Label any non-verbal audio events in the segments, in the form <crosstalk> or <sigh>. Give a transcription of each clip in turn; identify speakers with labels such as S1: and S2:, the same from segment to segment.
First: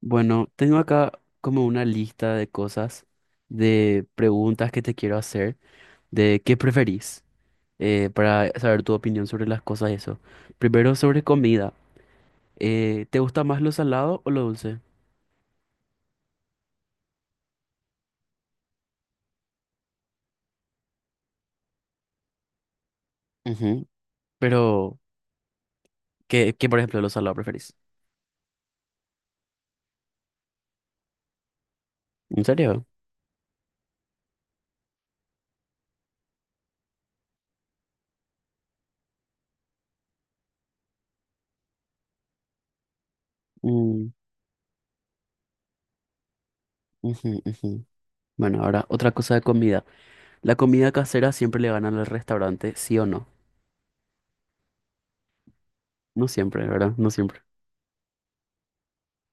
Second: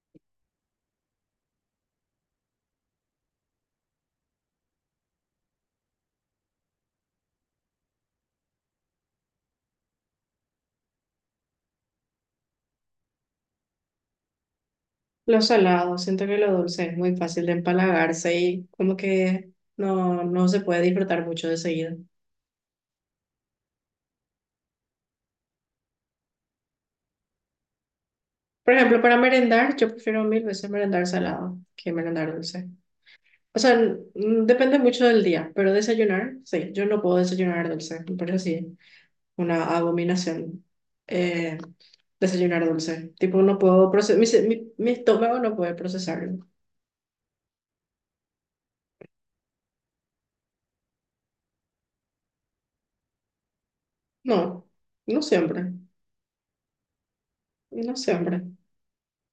S1: Bueno, tengo acá como una lista de cosas, de preguntas que te quiero hacer, de qué preferís, para saber tu opinión sobre las cosas y eso. Primero sobre comida. ¿Te gusta más lo salado o lo dulce?
S2: Lo salado, siento que lo dulce es muy fácil de empalagarse y como que no se puede disfrutar mucho de seguido.
S1: Ujú. Pero, ¿qué, por ejemplo, lo salado preferís?
S2: Por ejemplo, para merendar, yo prefiero mil veces merendar salado que merendar
S1: ¿En
S2: dulce.
S1: serio?
S2: O sea, depende mucho del día, pero desayunar, sí, yo no puedo desayunar dulce, me parece así una abominación, eh, desayunar dulce. Tipo, no puedo
S1: Mm,
S2: procesar, mi, se- mi mi estómago no puede procesarlo.
S1: ujú, ujú. Bueno, ahora otra cosa de comida. ¿La comida casera siempre le gana al restaurante, sí o no?
S2: No, no siempre,
S1: No siempre, ¿verdad? No siempre.
S2: no siempre.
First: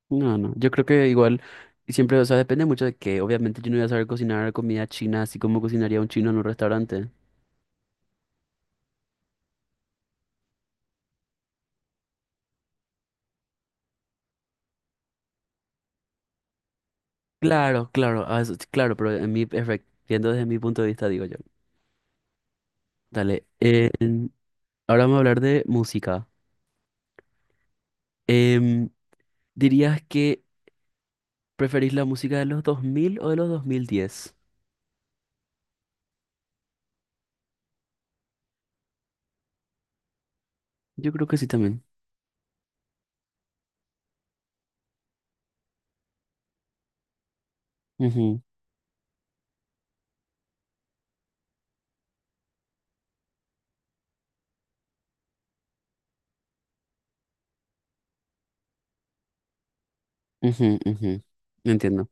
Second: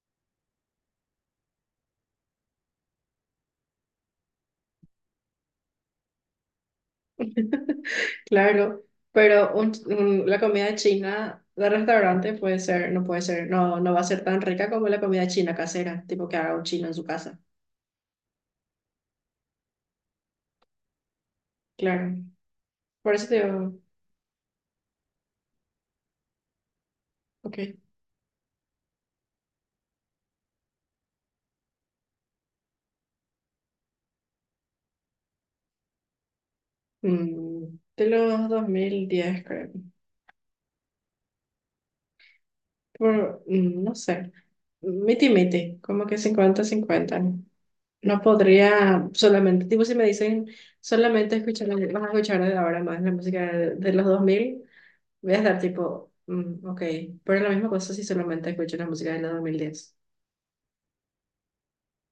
S1: No, no, yo creo que igual siempre, o sea, depende mucho de que obviamente yo no voy a saber cocinar comida china así como cocinaría un chino en un restaurante.
S2: <laughs> Claro, pero la comida china de restaurante puede ser, no, no va a ser tan rica como la comida china casera, tipo que haga un chino en su casa.
S1: Claro, claro, ah, claro, pero viendo desde mi punto de vista, digo yo.
S2: Claro, por eso te
S1: Dale,
S2: digo.
S1: ahora vamos a hablar de música.
S2: Ok,
S1: Em, ¿Dirías que preferís la música de los 2000 o de los 2010?
S2: de los 2010 creo,
S1: Yo creo que sí también.
S2: no sé, miti miti, como que cincuenta cincuenta. No
S1: Ujú,
S2: podría solamente, tipo si me dicen solamente escuchar, vas a escuchar de ahora más la música de los 2000. Voy a estar tipo, ok, pero la misma cosa si solamente escucho la música de la diez.
S1: ujú, ujú. Entiendo.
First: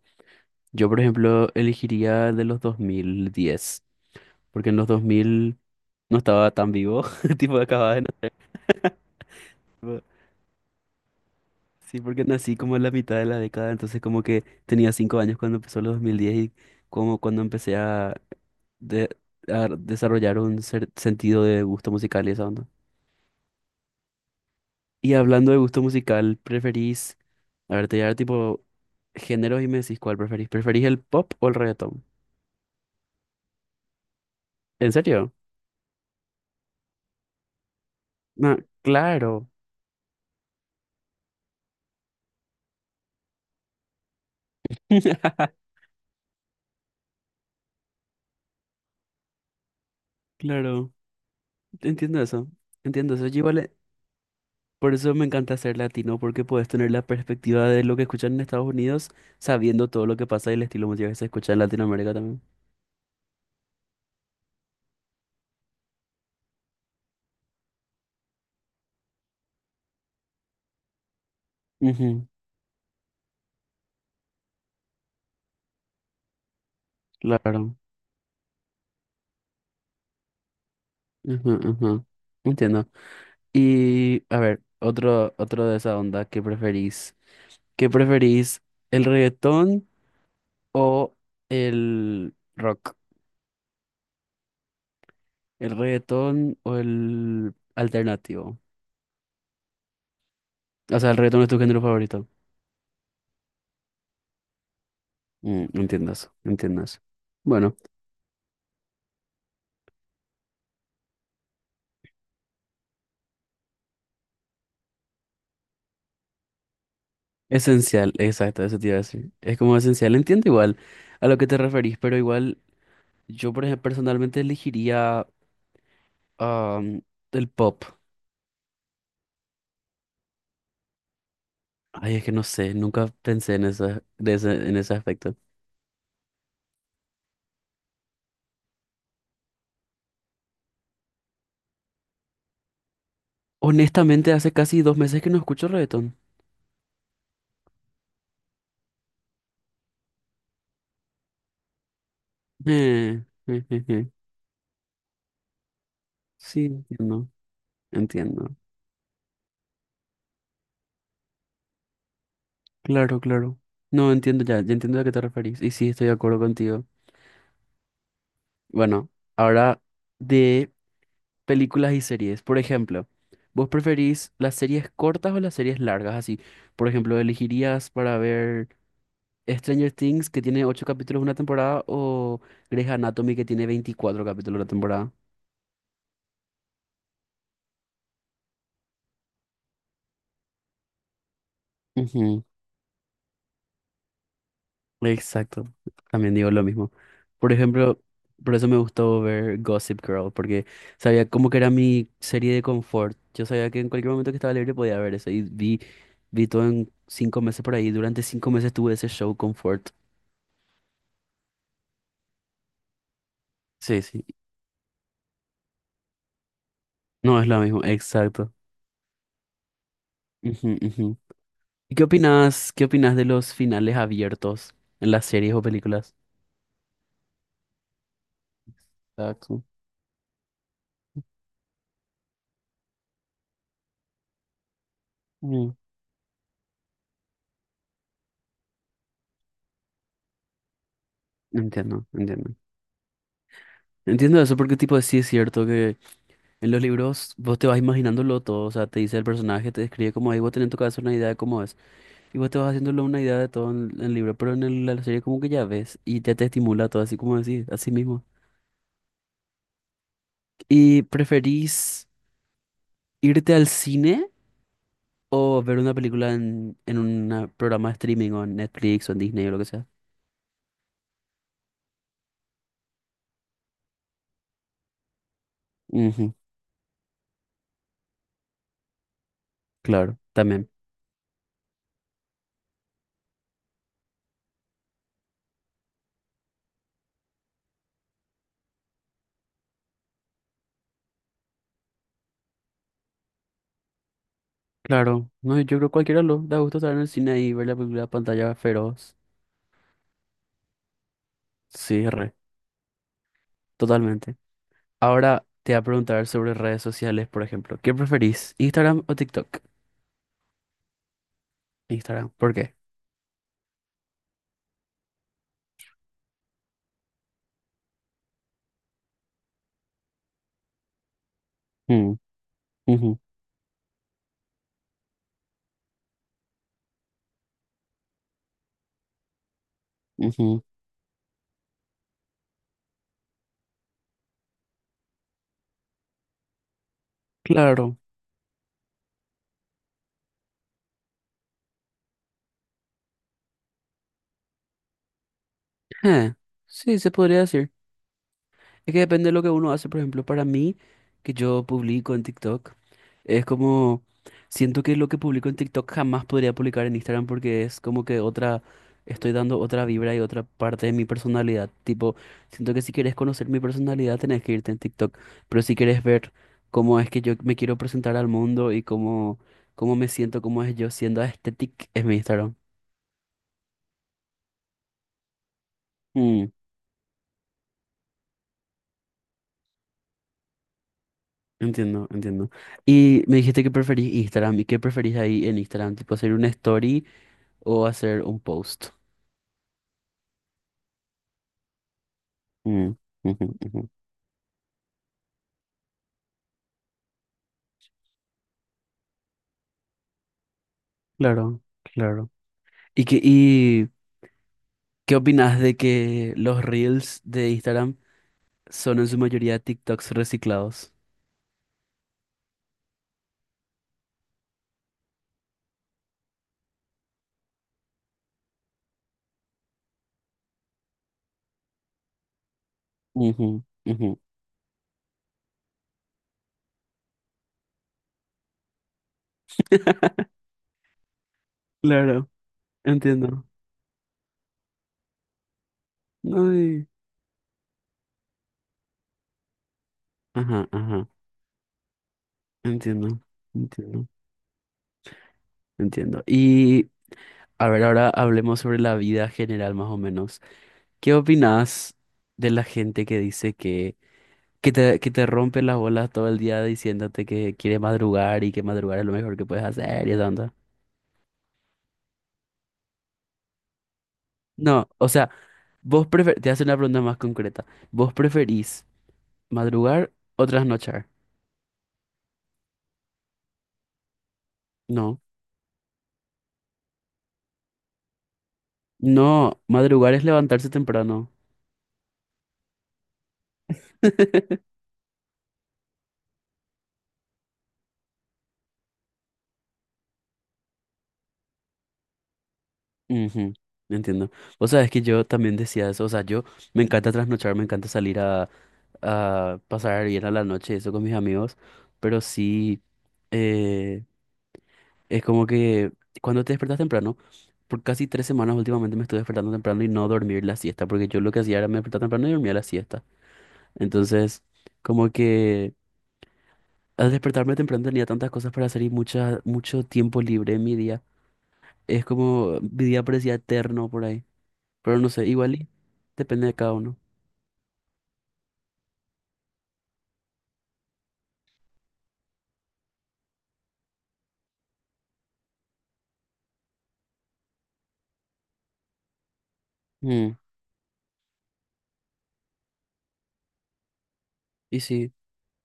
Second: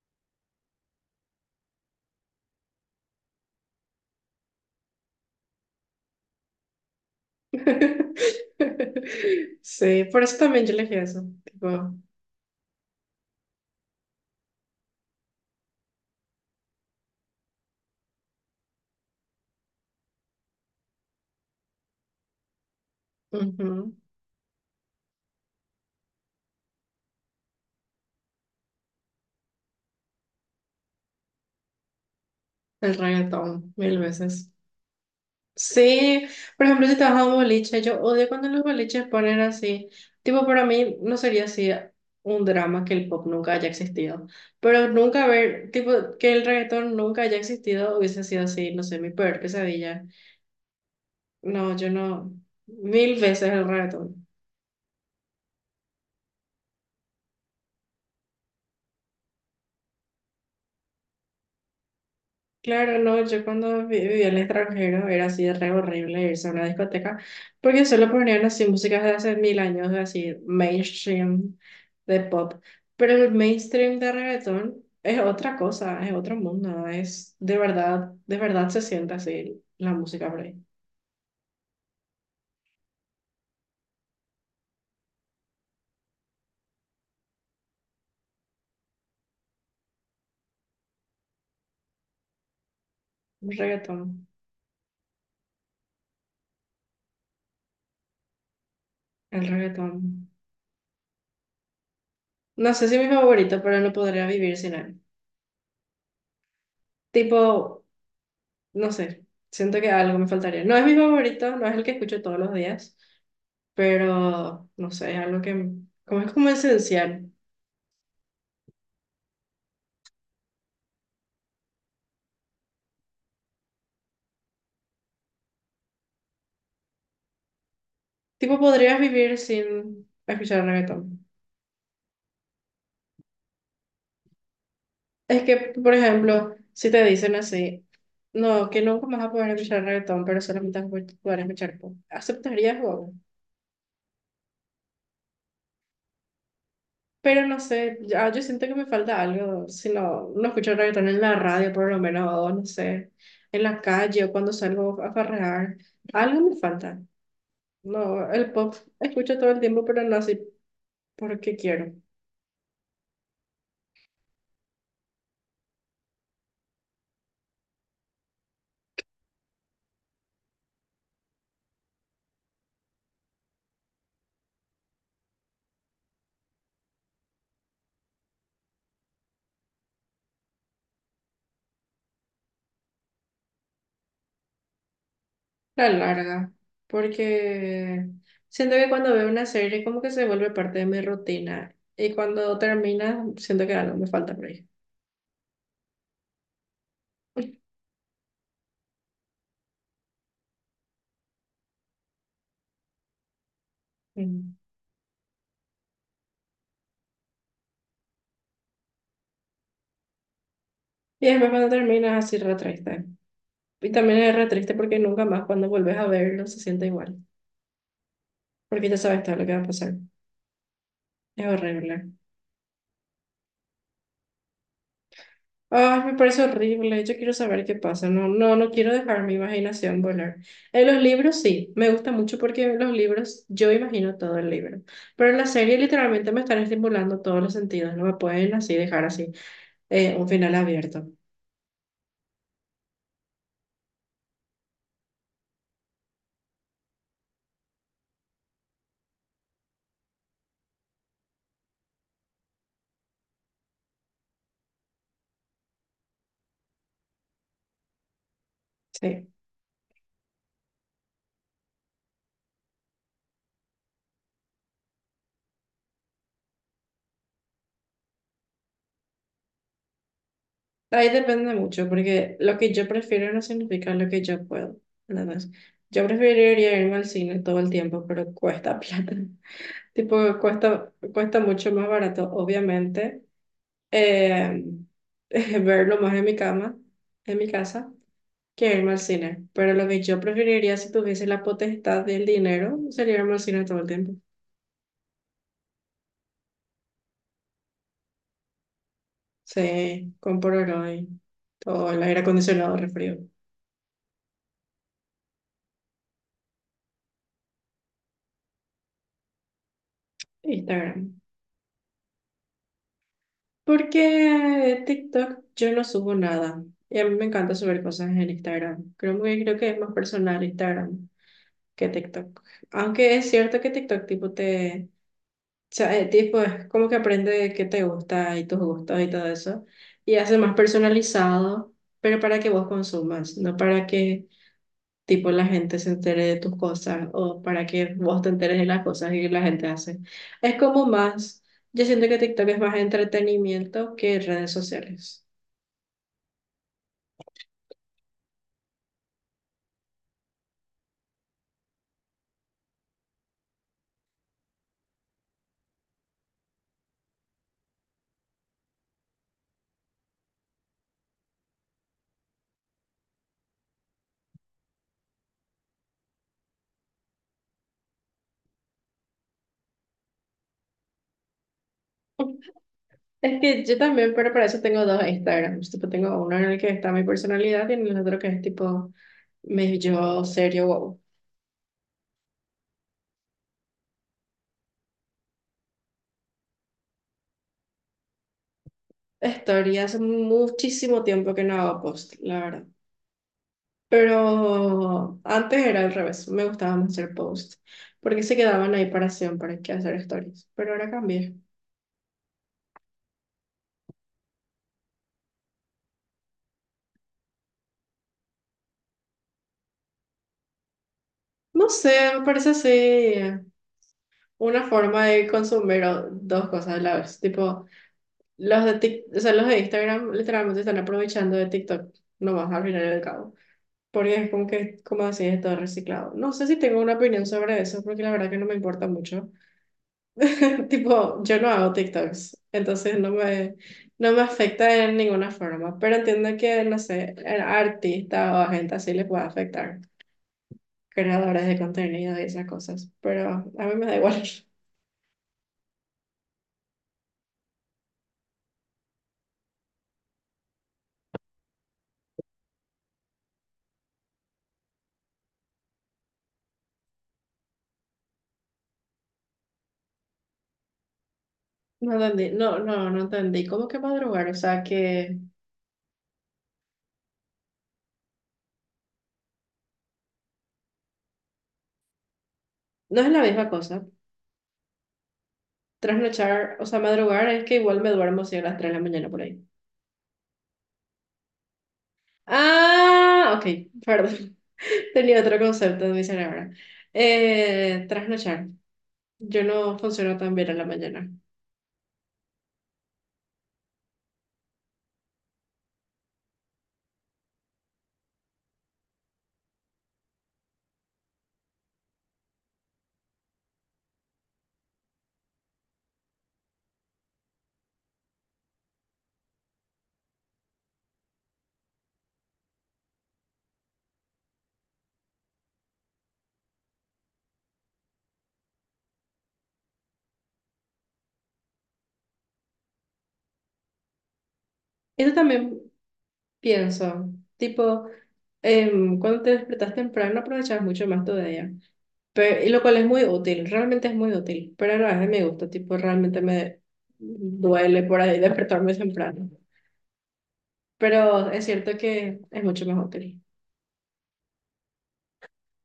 S1: Yo, por ejemplo, elegiría de los 2010, porque en los 2000 no estaba tan vivo, <laughs> tipo acababa de
S2: <laughs> Sí,
S1: nacer.
S2: por eso también yo elegí eso, tipo.
S1: Sí, porque nací como en la mitad de la década, entonces como que tenía 5 años cuando empezó los 2010 y como cuando empecé a, de- a desarrollar un sentido de gusto musical y esa onda.
S2: Ujú.
S1: Y hablando de gusto musical, ¿preferís, a ver, te voy a dar tipo géneros y me decís cuál preferís? ¿Preferís el pop o el reggaetón?
S2: El reggaetón, mil veces.
S1: ¿En serio?
S2: Sí, por ejemplo, si te vas a un boliche, yo odio cuando
S1: No,
S2: los boliches ponen
S1: claro.
S2: así, tipo, para mí no sería así un drama que el pop nunca haya existido, pero nunca ver,
S1: <laughs>
S2: tipo, que el reggaetón nunca haya existido hubiese sido así, no sé, mi peor pesadilla.
S1: Claro,
S2: No, yo
S1: entiendo
S2: no.
S1: eso. Entiendo
S2: Mil
S1: eso. Yo
S2: veces el
S1: igual.
S2: reggaetón.
S1: Por eso me encanta ser latino, porque puedes tener la perspectiva de lo que escuchan en Estados Unidos, sabiendo todo lo que pasa y el estilo musical que se escucha en Latinoamérica también.
S2: Claro, no, yo cuando vivía en el extranjero era así de re horrible irse a una discoteca porque solo ponían así músicas de hace mil años, así mainstream de
S1: Ujú,
S2: pop. Pero el mainstream de reggaetón es otra cosa, es otro mundo, es
S1: claro.
S2: de verdad se siente así la música por ahí.
S1: Ujú, ujú. Entiendo. Y a ver, otro de esa onda, ¿qué preferís? ¿Qué preferís? ¿El reggaetón o el rock?
S2: El reggaetón,
S1: ¿El reggaetón o el alternativo?
S2: el reggaetón.
S1: O sea, el reggaetón es tu género favorito.
S2: No sé si es mi favorito, pero no podría vivir sin él.
S1: Entiendo eso, entiendo eso. Bueno.
S2: Tipo, no sé, siento que algo me faltaría. No es mi favorito, no es el que escucho todos los días, pero no sé, es algo que, como, es como esencial.
S1: Esencial, exacto, eso te iba a decir. Es como esencial, entiendo igual a lo que te referís, pero igual yo por ejemplo, personalmente elegiría am, el pop.
S2: Tipo, podrías vivir sin escuchar reggaetón.
S1: Ay, es que no sé, nunca pensé en esa en ese aspecto.
S2: Es que, por ejemplo, si te dicen así, no, que nunca más vas a poder escuchar reggaetón, pero solamente vas a poder escuchar pop, ¿aceptarías o no?
S1: Honestamente, hace casi dos meses que no escucho reggaetón.
S2: Pero no sé, ya, yo siento que me falta algo, si no, no escucho reggaetón en la radio, por lo menos, o no sé,
S1: Eh,
S2: en
S1: eh,
S2: la
S1: eh, eh.
S2: calle o cuando salgo a farrear, algo me
S1: Sí,
S2: falta.
S1: entiendo,
S2: No, el
S1: entiendo.
S2: pop escucho todo el tiempo, pero no así porque quiero.
S1: Claro, claro. No, entiendo ya, ya entiendo a qué te referís. Y sí, estoy de acuerdo contigo. Bueno, ahora de películas y series. Por ejemplo, ¿vos preferís las series cortas o las series largas? Así, por ejemplo, ¿elegirías para ver Stranger Things, que tiene 8 capítulos una temporada, o Grey's Anatomy, que tiene 24 capítulos una temporada?
S2: La larga. Porque siento que cuando veo una serie como que se vuelve parte de mi rutina. Y
S1: Ujú.
S2: cuando termina, siento que algo me falta por ahí.
S1: Exacto, también digo lo mismo. Por
S2: <laughs>
S1: ejemplo, por eso me gustó ver Gossip Girl, porque sabía como que era mi serie de confort. Yo sabía que en cualquier momento que estaba
S2: Mm.
S1: libre podía ver eso y vi todo en 5 meses por ahí. Durante 5 meses tuve ese show confort.
S2: Y después cuando termina, así re triste. Y
S1: Sí,
S2: también
S1: sí.
S2: es re triste porque nunca más cuando vuelves a verlo se siente igual.
S1: No es lo mismo, exacto.
S2: Porque ya sabes todo lo que va a pasar.
S1: Ujú, ujú.
S2: Es
S1: ¿Y qué
S2: horrible.
S1: opinas, qué opinas de los finales abiertos en las series o
S2: Ay, me
S1: películas?
S2: parece horrible. Yo quiero saber qué pasa. No, no, no quiero dejar mi
S1: Exacto.
S2: imaginación volar. En los libros sí, me gusta mucho porque en los libros yo imagino todo el libro. Pero en la
S1: Mm.
S2: serie literalmente me están estimulando todos los sentidos. No me pueden así dejar así, un final abierto.
S1: Entiendo, entiendo. Entiendo eso porque tipo sí es cierto que en los libros vos te vas imaginándolo todo, o sea, te dice el personaje, te describe como ahí vos tenés en tu cabeza una idea de cómo es, y vos te vas haciéndolo una idea de todo en el libro, pero en la serie como que ya ves y ya te estimula todo así como decís, así mismo.
S2: Sí.
S1: ¿Y preferís irte al cine? O ver una película en un programa de streaming o en Netflix o en Disney o lo que sea.
S2: Ahí depende mucho porque lo que yo prefiero no significa lo que yo puedo. Nada más. Yo
S1: Ujú.
S2: preferiría irme al cine todo el tiempo, pero cuesta <laughs> plata.
S1: Claro,
S2: Tipo,
S1: también.
S2: cuesta mucho más barato, obviamente, eh, <laughs> verlo más en mi cama, en mi casa, que irme al cine. Pero lo que yo preferiría si tuviese la potestad del dinero sería irme al cine todo el tiempo.
S1: Claro. No, yo creo que cualquiera lo da gusto estar en el cine y ver la película a pantalla feroz.
S2: Sí, con Polaroid, todo el
S1: Sí,
S2: aire
S1: re.
S2: acondicionado, refrío.
S1: Totalmente. Ahora te voy a preguntar sobre redes sociales, por ejemplo. ¿Qué preferís? ¿Instagram o TikTok?
S2: Instagram.
S1: Instagram. ¿Por qué?
S2: Porque TikTok yo no subo nada. Y a mí me encanta subir cosas en Instagram. Creo que es más personal Instagram que
S1: Mm,
S2: TikTok. Aunque
S1: ujú,
S2: es cierto que TikTok tipo te, o sea, tipo es como que aprende qué te gusta y tus gustos y todo eso y hace más
S1: ujú.
S2: personalizado, pero para que vos consumas, no para que tipo la gente se entere de tus cosas o para que
S1: Claro.
S2: vos te enteres de las cosas que la gente hace. Es como más, yo siento que TikTok es más entretenimiento que redes sociales.
S1: Eh, sí, se podría decir. Es que depende de lo que uno hace, por ejemplo, para mí, que yo publico en TikTok. Es como, siento que lo que publico en TikTok jamás podría publicar en Instagram porque es como que otra, estoy dando otra vibra y otra parte de mi personalidad. Tipo, siento que si quieres conocer mi personalidad tenés que irte en TikTok, pero si quieres ver cómo es que yo me quiero presentar al mundo y cómo me siento, cómo es yo siendo aesthetic, es mi Instagram.
S2: <laughs> Es que yo también, pero para eso tengo dos Instagrams. Tipo, tengo uno en
S1: Mm,
S2: el que está mi personalidad y en el otro que es tipo me yo, serio, wow.
S1: Entiendo, entiendo. Y me dijiste que preferís Instagram y qué preferís ahí en Instagram, tipo hacer una story o hacer un post.
S2: Historia hace muchísimo tiempo que no hago post, la verdad.
S1: Mm, ujú, ujú.
S2: Pero antes era al revés, me gustaba más hacer post, porque se quedaban ahí para siempre, que hacer stories. Pero ahora cambié.
S1: Claro, claro. ¿Y qué opinas de que los reels de Instagram son en su mayoría TikToks reciclados?
S2: No sé, me parece así una forma de consumir dos cosas a la vez. Tipo, o sea, los de Instagram literalmente están aprovechando de TikTok, nomás al final del cabo.
S1: Ujú,
S2: Porque
S1: ujú.
S2: es como que, como así, es todo reciclado. No sé si tengo una opinión sobre eso, porque la verdad que no me importa mucho.
S1: <laughs>
S2: <laughs> Tipo, yo no hago
S1: Claro,
S2: TikToks, entonces no
S1: entiendo.
S2: me, no me afecta en ninguna forma, pero entiendo
S1: No,
S2: que, no
S1: y-
S2: sé, a artistas o a gente así les puede afectar,
S1: Ajá, ajá,
S2: creadores de contenido y esas cosas,
S1: entiendo,
S2: pero a mí me da
S1: entiendo,
S2: igual. <laughs>
S1: entiendo. Y a ver, ahora hablemos sobre la vida general más o menos. ¿Qué opinas de la gente que dice que te rompe las bolas todo el día diciéndote que quiere madrugar y que madrugar es lo mejor que puedes hacer y tanta?
S2: No entendí, no, no, no entendí. ¿Cómo que madrugar? O sea,
S1: No, o
S2: que
S1: sea, Te hace una pregunta más concreta. ¿Vos preferís madrugar o trasnochar?
S2: no es la misma cosa.
S1: No.
S2: Trasnochar, o sea, madrugar es que igual me duermo si a las 3 de la mañana por ahí.
S1: No, madrugar es levantarse temprano.
S2: Ah, ok, perdón.
S1: <laughs>
S2: <laughs> Tenía otro concepto en mi cerebro. Trasnochar. Yo no funciono tan bien a la mañana.
S1: Ujú. Entiendo. Vos sabés que yo también decía eso. O sea, yo me encanta trasnochar, me encanta salir a pasar bien a la noche, eso con mis amigos. Pero sí, eh, es como que cuando te despertas temprano, por casi 3 semanas últimamente me estoy despertando temprano y no dormir la siesta, porque yo lo que hacía era me despertar temprano y dormía la siesta. Entonces, como que al despertarme temprano tenía tantas cosas para hacer y mucha, mucho tiempo libre en mi día. Es como, mi día parecía eterno por ahí. Pero no
S2: Eso
S1: sé, igual
S2: también
S1: y depende de cada uno.
S2: pienso, tipo, cuando te despertas temprano aprovechas mucho más todavía, pero, y lo cual es muy útil, realmente es muy útil, pero a la vez me gusta, tipo, realmente me duele por ahí <laughs> despertarme temprano,
S1: Mm,
S2: pero es cierto que es mucho más útil.
S1: y sí.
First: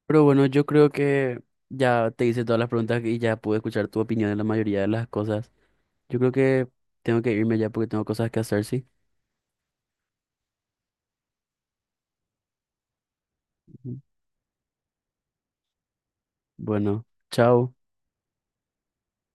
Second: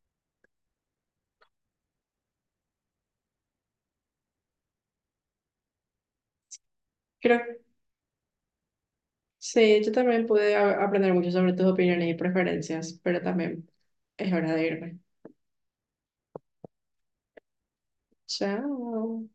S1: Pero bueno, yo creo que ya te hice todas las preguntas y ya pude escuchar tu opinión en la mayoría de las cosas. Yo creo que tengo que
S2: Creo,
S1: irme ya porque tengo cosas que hacer, sí.
S2: sí, yo también pude aprender mucho sobre tus opiniones y preferencias, pero también
S1: Ujú.
S2: es hora de irme.
S1: Bueno, chao.
S2: Chao.